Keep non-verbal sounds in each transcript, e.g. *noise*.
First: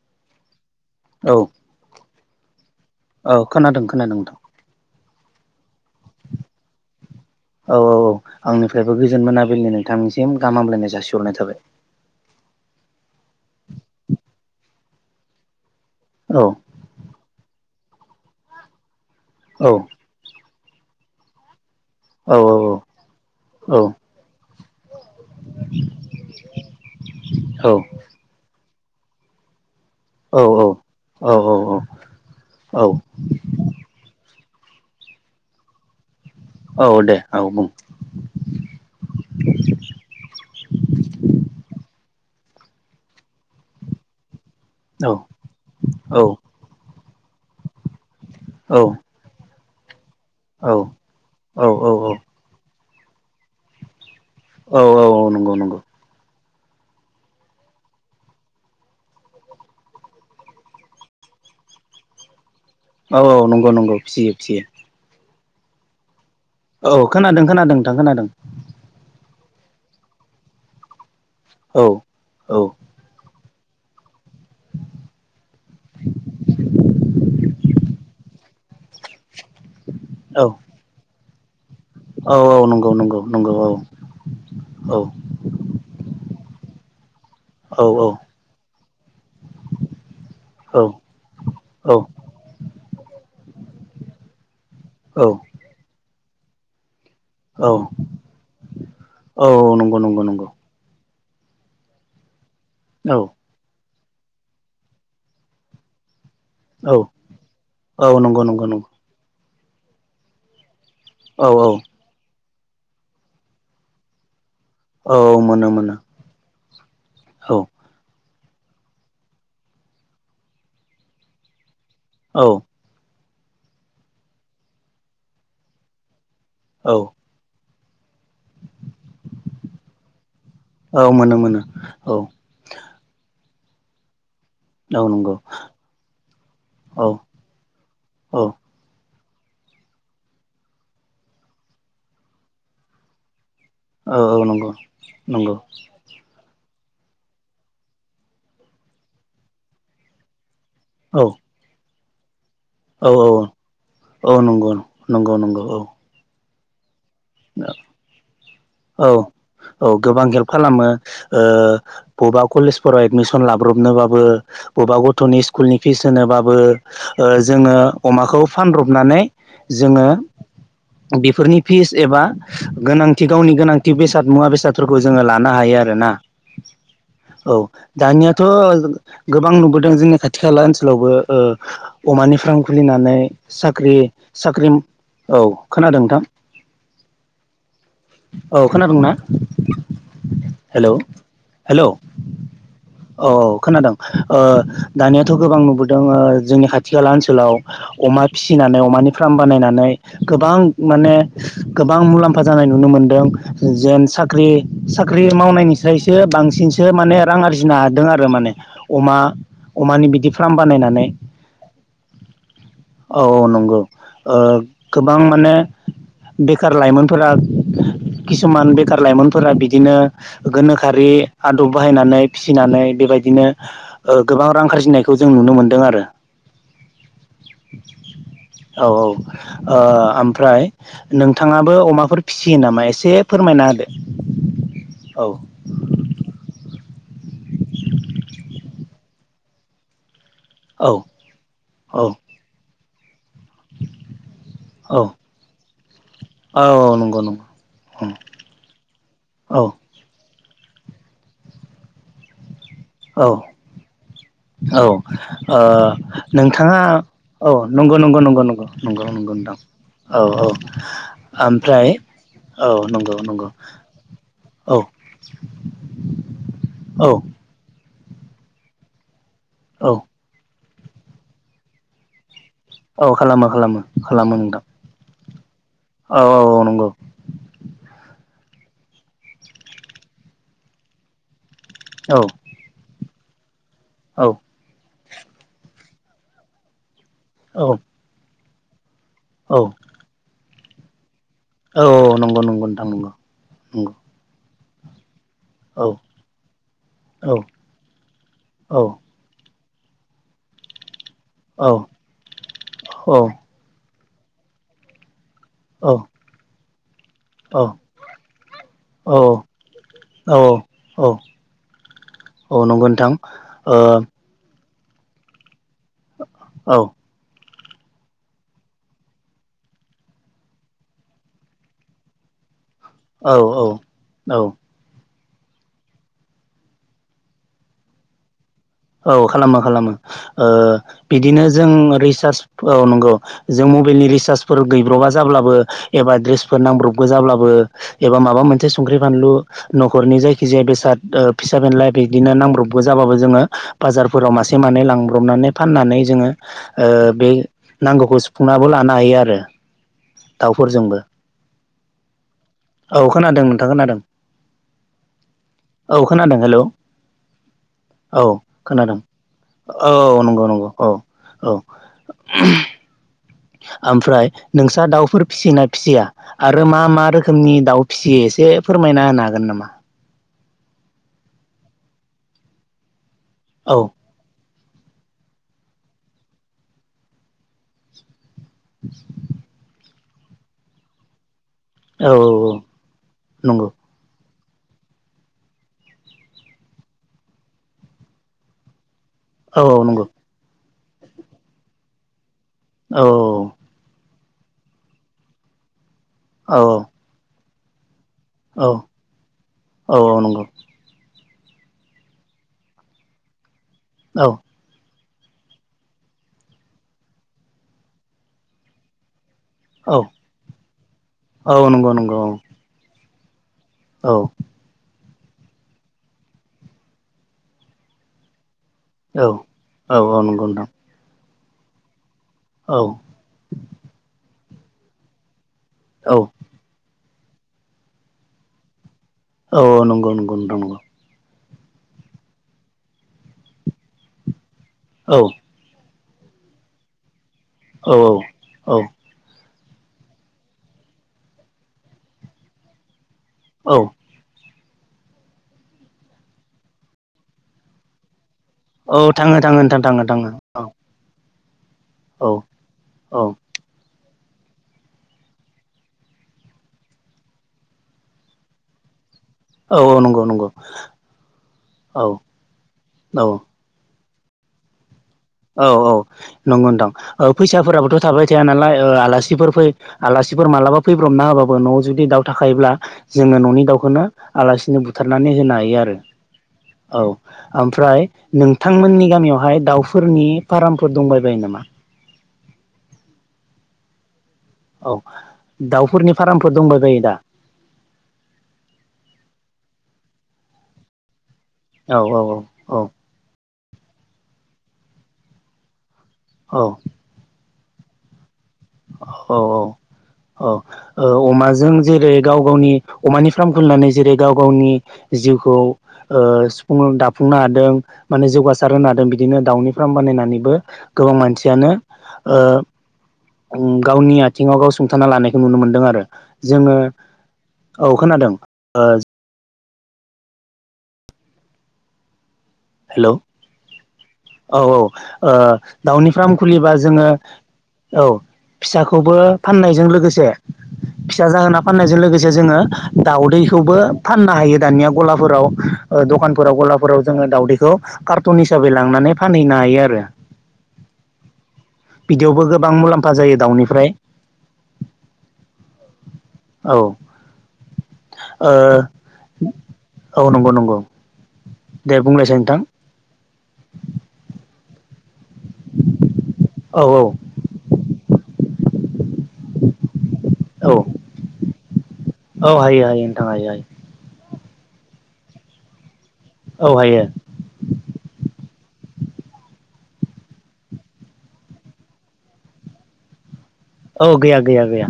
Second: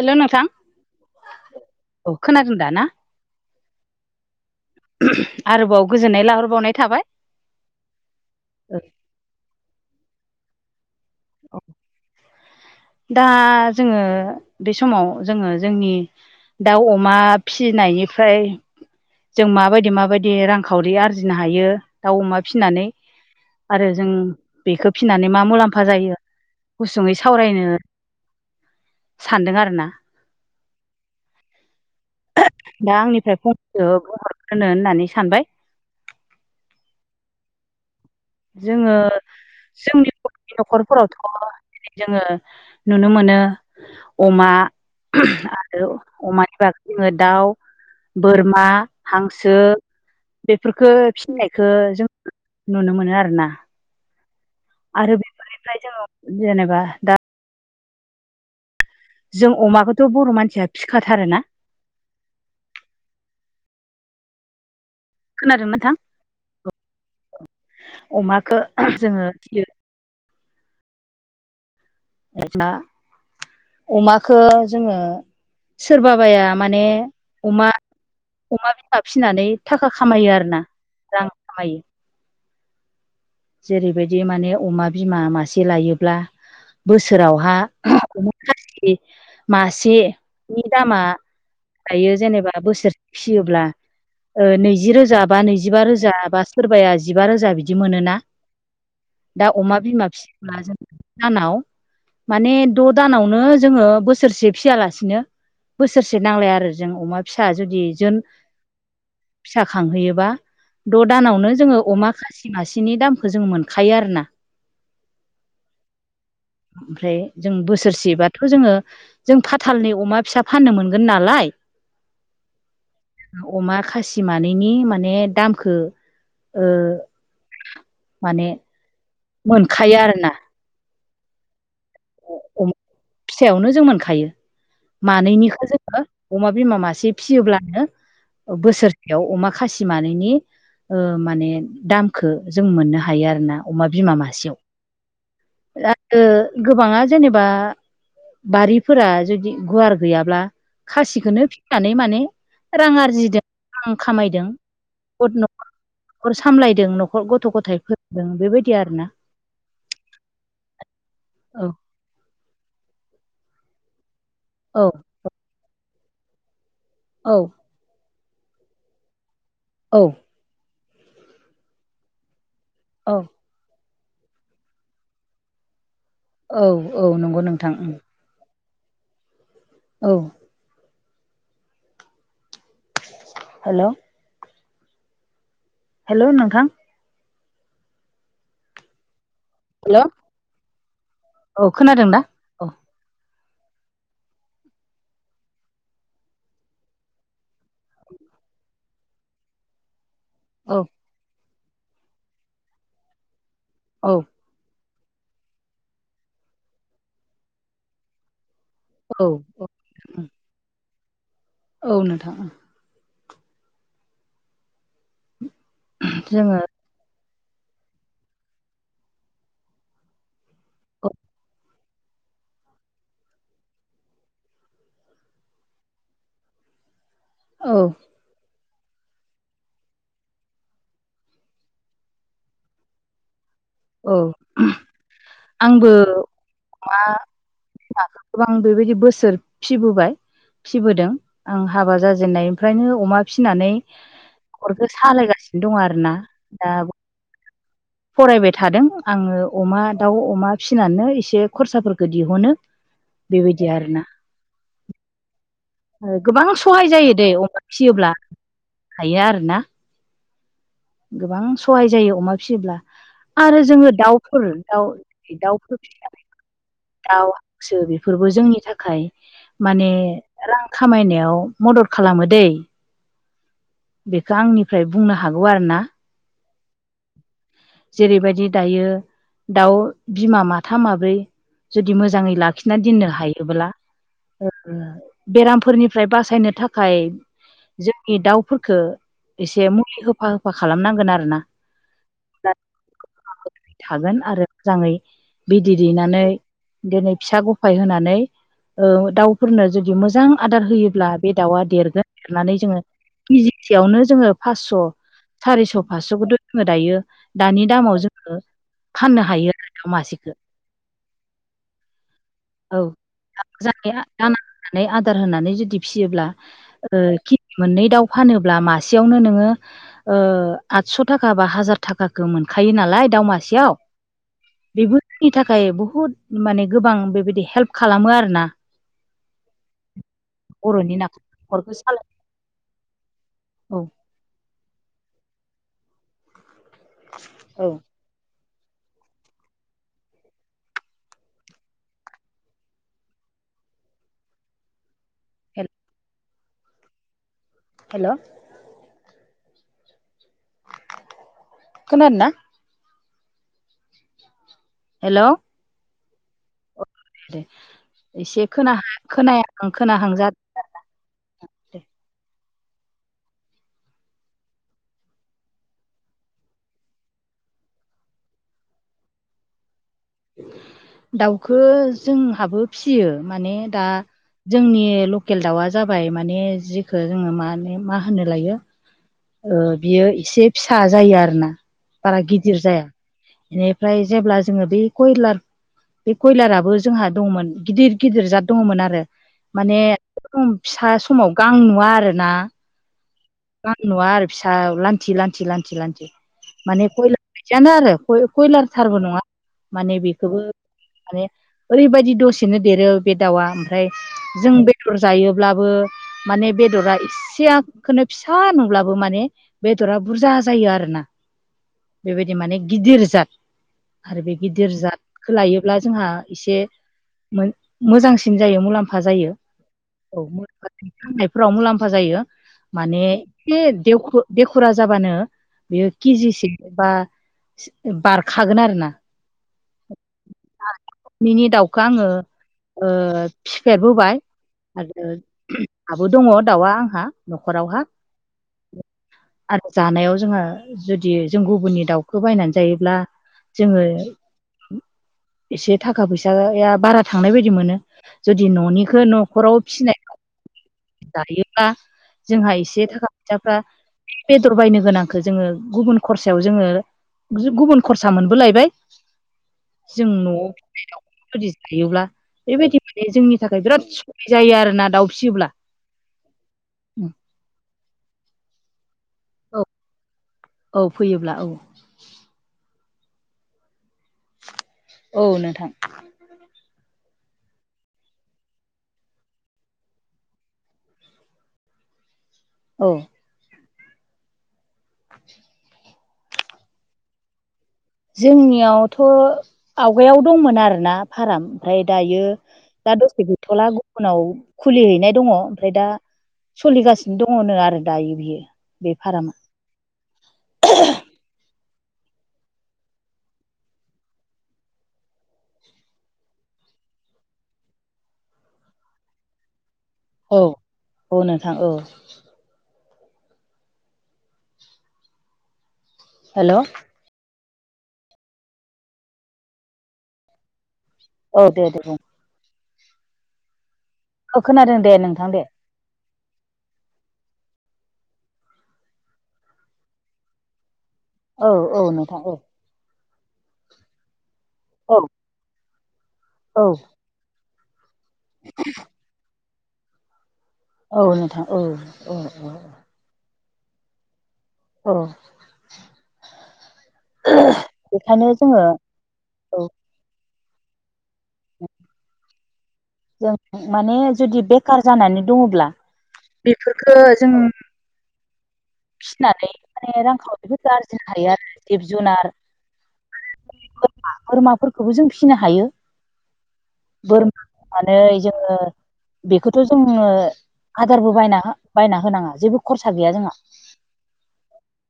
हेल' नोंथां औ औ खोनादों दा ना? औ खोनादों खोनादों नोंथां। आरोबाव गोजोननाय लाहरबावनाय थाबाय। औ औ औ आंनिफ्रायबो गोजोन मोनाबिलिनि नोंथांनिसिम गाहाम हामलायनाय जासिहरनाय थाबाय। दा जोङो बे समाव जोङो जोंनि औ दाउ अमा फि फिनायनिफ्राय जों औ माबायदि माबायदि रांखावरि आरजिनो हायो दाउ औ अमा फिसिनानै औ आरो जों बेखौ फिनानै मा मुलाम्फा जायो? गुसुङै सावरायनो औ सानदों आरोना। औ औ औ औ औ दा आंनिफ्राय फंनैसो बुंहरग्रो होननानै सानबाय। औ दे औ बुं। जोङो जोंनि बर'नि न'खरफोरावथ' जोङो नुनो मोनो अमा औ आरो औ अमानि बागै जोङो दाउ बोरमा औ हांसो औ बेफोरफोरखो फिननायखो औ औ जों नुनो मोनो आरो ना। औ औ औ नंगौ नंगौ। जेनेबा दा जों अमाखौथ' बर' मानसिया फिखाथार ना। औ औ नंगौ नंगौ फियो फिसियो। खोनादों ना नोंथां औ खोनादों खोनादों नोंथां खोनादों अमखौ जोङो फियो। औ औ। अमखौ जोङो सोरबाबाया माने अमा अमा बिमा फिसिनानै थाखा खामायो औ आरोना रां खामायो। औ औ नंगौ नंगौ। नंगौ औ जेरैबायदि माने अमा औ बिमा मासे लायोब्ला बोसोरावहा औ अमा खासि मासेनि औ दामा दायो जेनेबा बोसोरसे फिसियोब्ला ओ नैजि रोजा बा नैजिबा रोजा बा सोरबाया जिबा रोजा बिदि मोनोना दा औ औ अमा नंगौ बिमा नंगौ नंगौ फिब्ला जों दानाव माने द' दानावनो जोङो बोसोर बोसोरसे फिसियालासिनो बोसोरसे एसे नांलाया आरो जों औ अमा फिसा जुदि औ जोन नंगौ नंगौ नंगौ फिसा खांहैयोबा द' औ दानावनो औ जोङो अमा खासि मासेनि दामखौ जों मोनखायो आरोना। औ मोनो मोनो। ओमफ्राय जों औ बोसोरसे बा थ' जोङो जों फाथालनि अमा फिसा फाननो मोनगोन नालाय औ। अमा खासि मानैनि माने दामखो ओ औ माने मोनखायो आरो ना। औ मोनो मोनो औ। फिसायावनो जों मोनखायो। औ नंगौ मानैनिखौ जोङो अमा बिमा औ मासे फियोब्लानो औ बोसोरसे बेयाव अमा खासि मानैनि माने दामखौ जों मोननो हायो आरो ना। औ औ नंगौ। नंगौ *unintelligible* गोबाङा जेनेबा बारिफोरा जुदि गुवार गैयाब्ला औ खासिखौनो फिनानै माने रां औ आरजिदों रां औ खामायदों नंगौ नंगौ नंगौ औ न'खर सामलायदों नख गथ' गथाय फोरोंदों बेबायदि आरो ना। औ औ गोबां हेल्प खालामो ओ बबेबा कलेजफोराव एडमिसन लाब्रबनोबाबो। औ बबेबा गथ'नि स्कुलनि फिस होनोबाबो ओ औ जोङो अमाखौ फानब्रबनानै औ जोङो बेफोरनि फिस एबा औ गोनांथि गावनि गोनांथि बेसाद मुवा बेसादफोरखौ जोङो लानो हायो आरोना औ औ नंगौ औ नोंथां दानियाथ' गोबां नुबोदों औ जोंनि खाथि खाला ओनसोलावबो ओ अमानि फाराम खुलिनानै हेल' साख्रि साख्रि औ हेलौ‌ नोंथां। औ खोनादोंना? हेलौ‌ हेलौ औ हेलौ खोनादों दा औ। औ खोनादों ओ दानियाथ' गोबां नुबोदों जोंनि खाथि खाला ओनसोलाव अमा अमा फिसिनानै अमानि फार्म बानायनानै गोबां औ माने गोबां मुलाम्फा जानाय नुनो मोनदों जेन औ साख्रि साख्रि मावनायनिफ्रायसो बांसिनसो माने रां आरजिनो हादों आरो माने। अमा औ औ अमानि बिदि फार्म बानायनानै औ नोंथां। औ औ नंगौ ओ गोबां माने जोङो बेखार लाइमोन फोरा किसुमान बेखार लाइमोनफोरा बिदिनो औ गोनोखोआरि आदब बाहायनानै फिसिनानै बेबायदिनो ओ गोबां रां आरजिनायखौ जों नुनो मोनदों आरो। औ औ ओ ओमफ्राय नोंथाङाबो अमाफोर फिसियो नामा एसे फोरमायना होदो औ औ आंबो। मा हाखौ गोबां बेबायदि बोसोर फिसिबोबाय। औ फिसिबोदों आं हाबा औ जाजेननायनिफ्रायनो अमा फिनानै नख'रखो औ सालायगासिनो दं आरोना दा। औ नंगौ नंगौ फरायबाय थादों आङो औ अमा दाउ अमा फिसिनानो एसे खरसाफोरखौ दिहुनो। औ बेबायदि आरोना। औ ओ गोबां नोंथाङा सहाय जायो दै औ अमा नंगौ फिसियोब्ला नंगौं नंगौं नंगौं नंगौ हायो नंगौ। दाउ आरोना औ गोबां औ ओमफ्राय सहाय जायो अमा औ। फिसियोब्ला नंगौ नंगौ आरो जोङो दाउफोर औ दाउ दाउफोर फिसि औ दाउ हांसो बेफोर बेफोरबो जोंनि थाखाय औ माने रां खामायनायाव मदद खालामो दै। औ खालामो खालामो खालामो बेखौ नोंथां आंनिफ्राय बुंनो हागौ आरो ना। औ औ नों। जेरैबायदि दायो दाउ बिमा माथाम माब्रै जुदि औ मोजाङै लाखिनानै दोननो हायोब्ला औ ओ बेरामफोरनिफ्राय बासायनो थाखाय औ जोंनि दाउफोरखौ औ एसे मुलि होफा होफा खालामनांगोन आरो ना। औ नंगौ नंगौ नोंथां नंगौ नंगौ। थागोन आरो मोजाङै बिदै औ दैेनानै दिनै औ फिसा गफाय होनानै औ ओ दाउ फोरनो जुदि मोजां आदार होयोब्ला बे दाउआ औ देरगोन देरनानै जोङो औ किजिसेयावनो जोङो फासस' सारिस' फासस'खौथ' जोङो दायो दानि दामाव जोङो फाननो औ हायो आरो दाउ मासेखौ औ औ औ नंगौ नोंथां ओ जानाया जा नानै आदार होनानै जुदि फिसियोब्ला ओ कि मोननै दाउ फानोब्ला मासेयावनो नोङो ओ आठस' थाखा बा हाजार थाखाखो मोनखायो नालाय दाउ औ मासेयाव औ औ बेबो नि थाखाय बहुद माने गोबां बेबायदि हेल्प खालामो आरोना औ खालामो खालामो बर'नि नाखौ बिदिनो जों न'खरखौ सालायनो रिसार्ज औ नंगौ जों औ मबाइलनि रिसार्ज फोर गैब्रबा जाब्लाबो एबा द्रेसफोर नांब्रबगौ जाब्लाबो औ एबा मा मोनसे संख्रि फानलु नखरनि जायखिजाया बेसाद फिसा बेनलााय बिदिनो नांब्रबबो जाबो जोङो बाजारफोराव मासे मानै लांब्रबनानै फाननानै जोङो ओ बे हेल' नांगौखौ सुफुंनाबो लानो हायो आरो। दाउफोरजोंबो खोनादों ना औ खोनादों नोंथां खोनादों हेल' औ खोनादों हेल' एसे खोनाहां खोनादों खोनायाहां खोनाहां औ नंगौ-नंगौ औ-औ जादों ओमफ्राय नोंस्रा दाउफोर फिसियोना फिसिया आरो मा-मा रोखोमनि दाउ फिसियो एसे फोरमायना होनो हागोन नामा दाउखो जोंहाबो फिसियो माने औ दा जोंनि लकेल दाउआ जाबाय माने जिखो जोङो माने मा होनो लायो बियो एसे फिसा जायो आरोना औ बारा गिदिर जाया नंगौ बेनिफ्राय जेब्ला जोङो बे कयलार बे कयलाराबो जोंहा दङमोन गिदिर गिदिर जाद दङमोन आरो औ माने औ नंगौ फिसा समाव गां नुवा आरोना औ गां नुवा आरो फिसा लान्थि लान्थि लान्थि लान्थि औ माने खयलार बादियानो आरो कयलार औ थारबो नङा माने औ बेखौबो नंगौ माने ओरैबायदि दसेनो देरो बे दाउआ ओमफ्राय औ जों बे दर जायोब्लाबो माने बेदरा इसेखौनो फिसा नुब्लाबो माने बेदरा बुरजा जायो आरोना औ नंगौ नंगौ बेबायदि माने गिदिर जा औ आरो बे गिदिर जा दखौ लायोब्ला जोंहा एसे मोजांसिन जायो मुलाम्फा फा औ जायो औ ओ नंगौ नोंथां मुलाम्फा जायो फोराव मुलाम्फा जायो औ माने एसे देखरा जाबानो बेयो औ औ केजिसे बा बारखागोन आरोना औ नंगौ नंगौ नोंथौ नंगौ बेखौ आङो फिसिफेरबोबाय आरो औ आबो दङ दाउआ आंहा न'खरावहा औ-औ-औ आरो जानायाव जोङो जुदि जों गुबुननि दाउखौ बायनानै जायोब्ला जोङो औ एसे थाखा फैसाया बारा थांनाय बायदि मोनो जुदि न'निखौ औ थाङो थाङो न'खराव नोंथां थाङो फिसिनायखौ थाङो औ जायोब्ला औ जोंहा एसे थाखा औ फैसाफ्रा बेदर बायनो गोनांखो जोङो गुबुन खरसायाव जोङो गुबुन खरसा मोनबोलायबाय औ औ जों नंगौ नंगौ न'आव *unintelligible* जायोब्ला औ बेबायदि माने जोंनि औ थाखाय बिराद जायो आरो ना दाउ फिसियोब्ला औ औ नंगौ दां फैसाफोराबोथ' थाबाय थाया नालाय ओ आला आलासिफोर औ फै आलासिफोर मालाबा औ फैब्रबना फैयोब्ला औ होबाबो न'आव जुदि दाउ थाखायोब्ला जोङो न'नि दाउखौनो आलासिनो औ बुथारनानै होनो नोंथां हायो आरो औ ओमफ्राय नोंथांमोननि गामियावहाय दाउफोरनि फार्मफोर दंबायबायो नामा औ औ दाउफोरनि फार्मफोर दंबाय बायो दा जोंनियावथ' आवगायाव दंमोन आरोना फाराम ओमफ्राय औ औ दायो औ दा दसे गैथला गुबुनाव खुलिहैनाय दङ ओमफ्राय दा औ सोलिगासिनो दङनो आरो दायो बियो बे फार्मा औ-औ-औ ओ अमाजों जेरै गाव गावनि अमानि फार्म खुलिनानै जेरै गाव गावनि जिउखौ सुफुं दाफुंनो हादों माने जौगासार होनो हादों बिदिनो दाउनि फ्राम औ बानायनानैबो गोबां औ नोंथां औ मानसियानो ओ गावनि आथिङाव गाव सुंथाना लानायखौ नुनो मोनदों आरो हेल' जोंङो औ खोनादों ओ। औ हेलो औ औ खोनादों दे नोंथां दे ओ दाउनि फार्म खुलिबा जोङो औ फिसाखौबो फाननायजों लोगोसे फिसा औ जाहोना औ फाननायजों नोंथां लोगोसे औ जोङो दाउदैखौबो फाननो हायो दानिया औ गलाफोराव। ओ दखानफोराव औ गलाफोराव जोङो दाउदैखौ कार्टन हिसाबै लांनानै फानहैनो हायो आरो। औ नोंथां औ औ बिदियावबो औ गोबां मुलाम्फा जायो दाउनिफ्राय। औ औ बेखायनो औ जोङो औ ओ नंगौ नंगौ नंगौ दे बुंलायसाय नोंथां जों माने जुदि बेखार जानानै दङब्ला औ बेफोरखो औ जों फिसिनानै माने रां *unintelligible* औ आरो जिब-जुनार औ हायो हायो नोंथां हायो हायो बोरमा फोरखौबो जों फिसिनो हायो औ हायो बोरमा फनानै जोङो बेखौथ' जोङो आदारबो बायना बायना होनाङा जेबो खरसा गैया जोंहा। औ गैया गैया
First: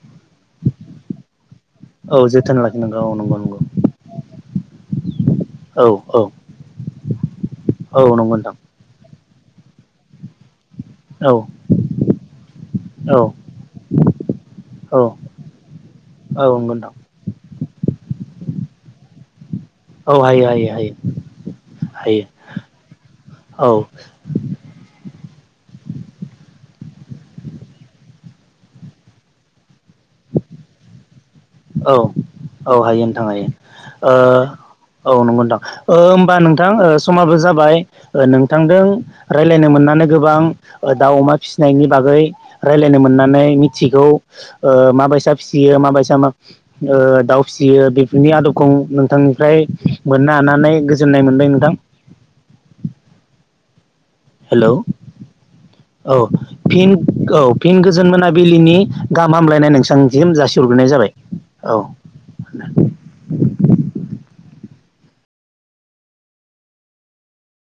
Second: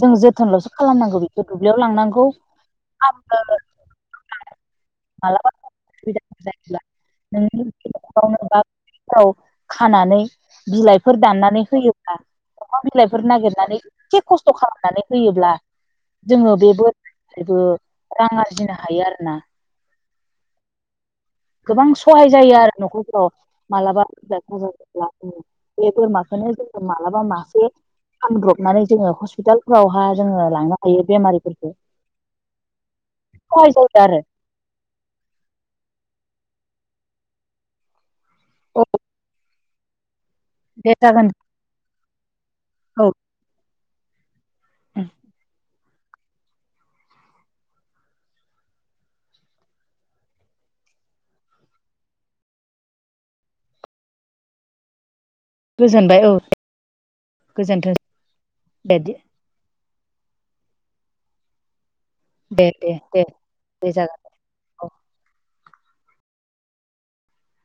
जोंङो जोथोनलसो खालामनांगौ बेखौ दुब्लियाव लांनांगौ औ जोथोन लाखिनांगौ औ नंगौ आरो नंगौ औ औ औ नंगौ नोंथां *inaudible* फाव खानानै बिलाइफोर औ दाननानै होयोब्ला अमा औ बिलाइफोर नागिरनानै एसे खस्थ खालामनानै औ होयोब्ला जोङो औ बे नंगौ नोंथां बोरनिफ्रायबो रां आरजिनो हायो आरोना औ हायो हायो हायो। गोबां हायो सहाय जायो आरो नखरफ्राव औ मालाबा लोमजा जा जासा बे बोरमाखौनो जों मालाबा मासे फानब्रबनानै जोंङो हस्पिटालफोरावहा जोंङो लांनो हायो बेमारि औ औ हायो नोंथां सहाय जायो ओ आरो औ नंगौ नोंथां ओ होमबा नों थां ओ समाबो जाबाय ओ नोंथांजों औ रायलायनो मोननानै गोबां ओ दे दाउ, जागोन अमा फिसिनायनि बागै रायलायनो औ मोननानै मिथिगौ ओ माबायसा फिसियो माबायसा मा ओ दाउ फिसियो बेफोरनि आदबखौ नोंथांनिफ्राय मोननो हानानै गोजोननाय मोन बाय नोंथां हेल' औ गोजोनबाय औ फिन औ फिन गोजोनथों गोजोन मोनाबिलिनि दे दे गाहाम हामलायनाय नों थांसिम जासिहरग्रोनाय जाबाय औ। दे दे दे दे जागोन दे अ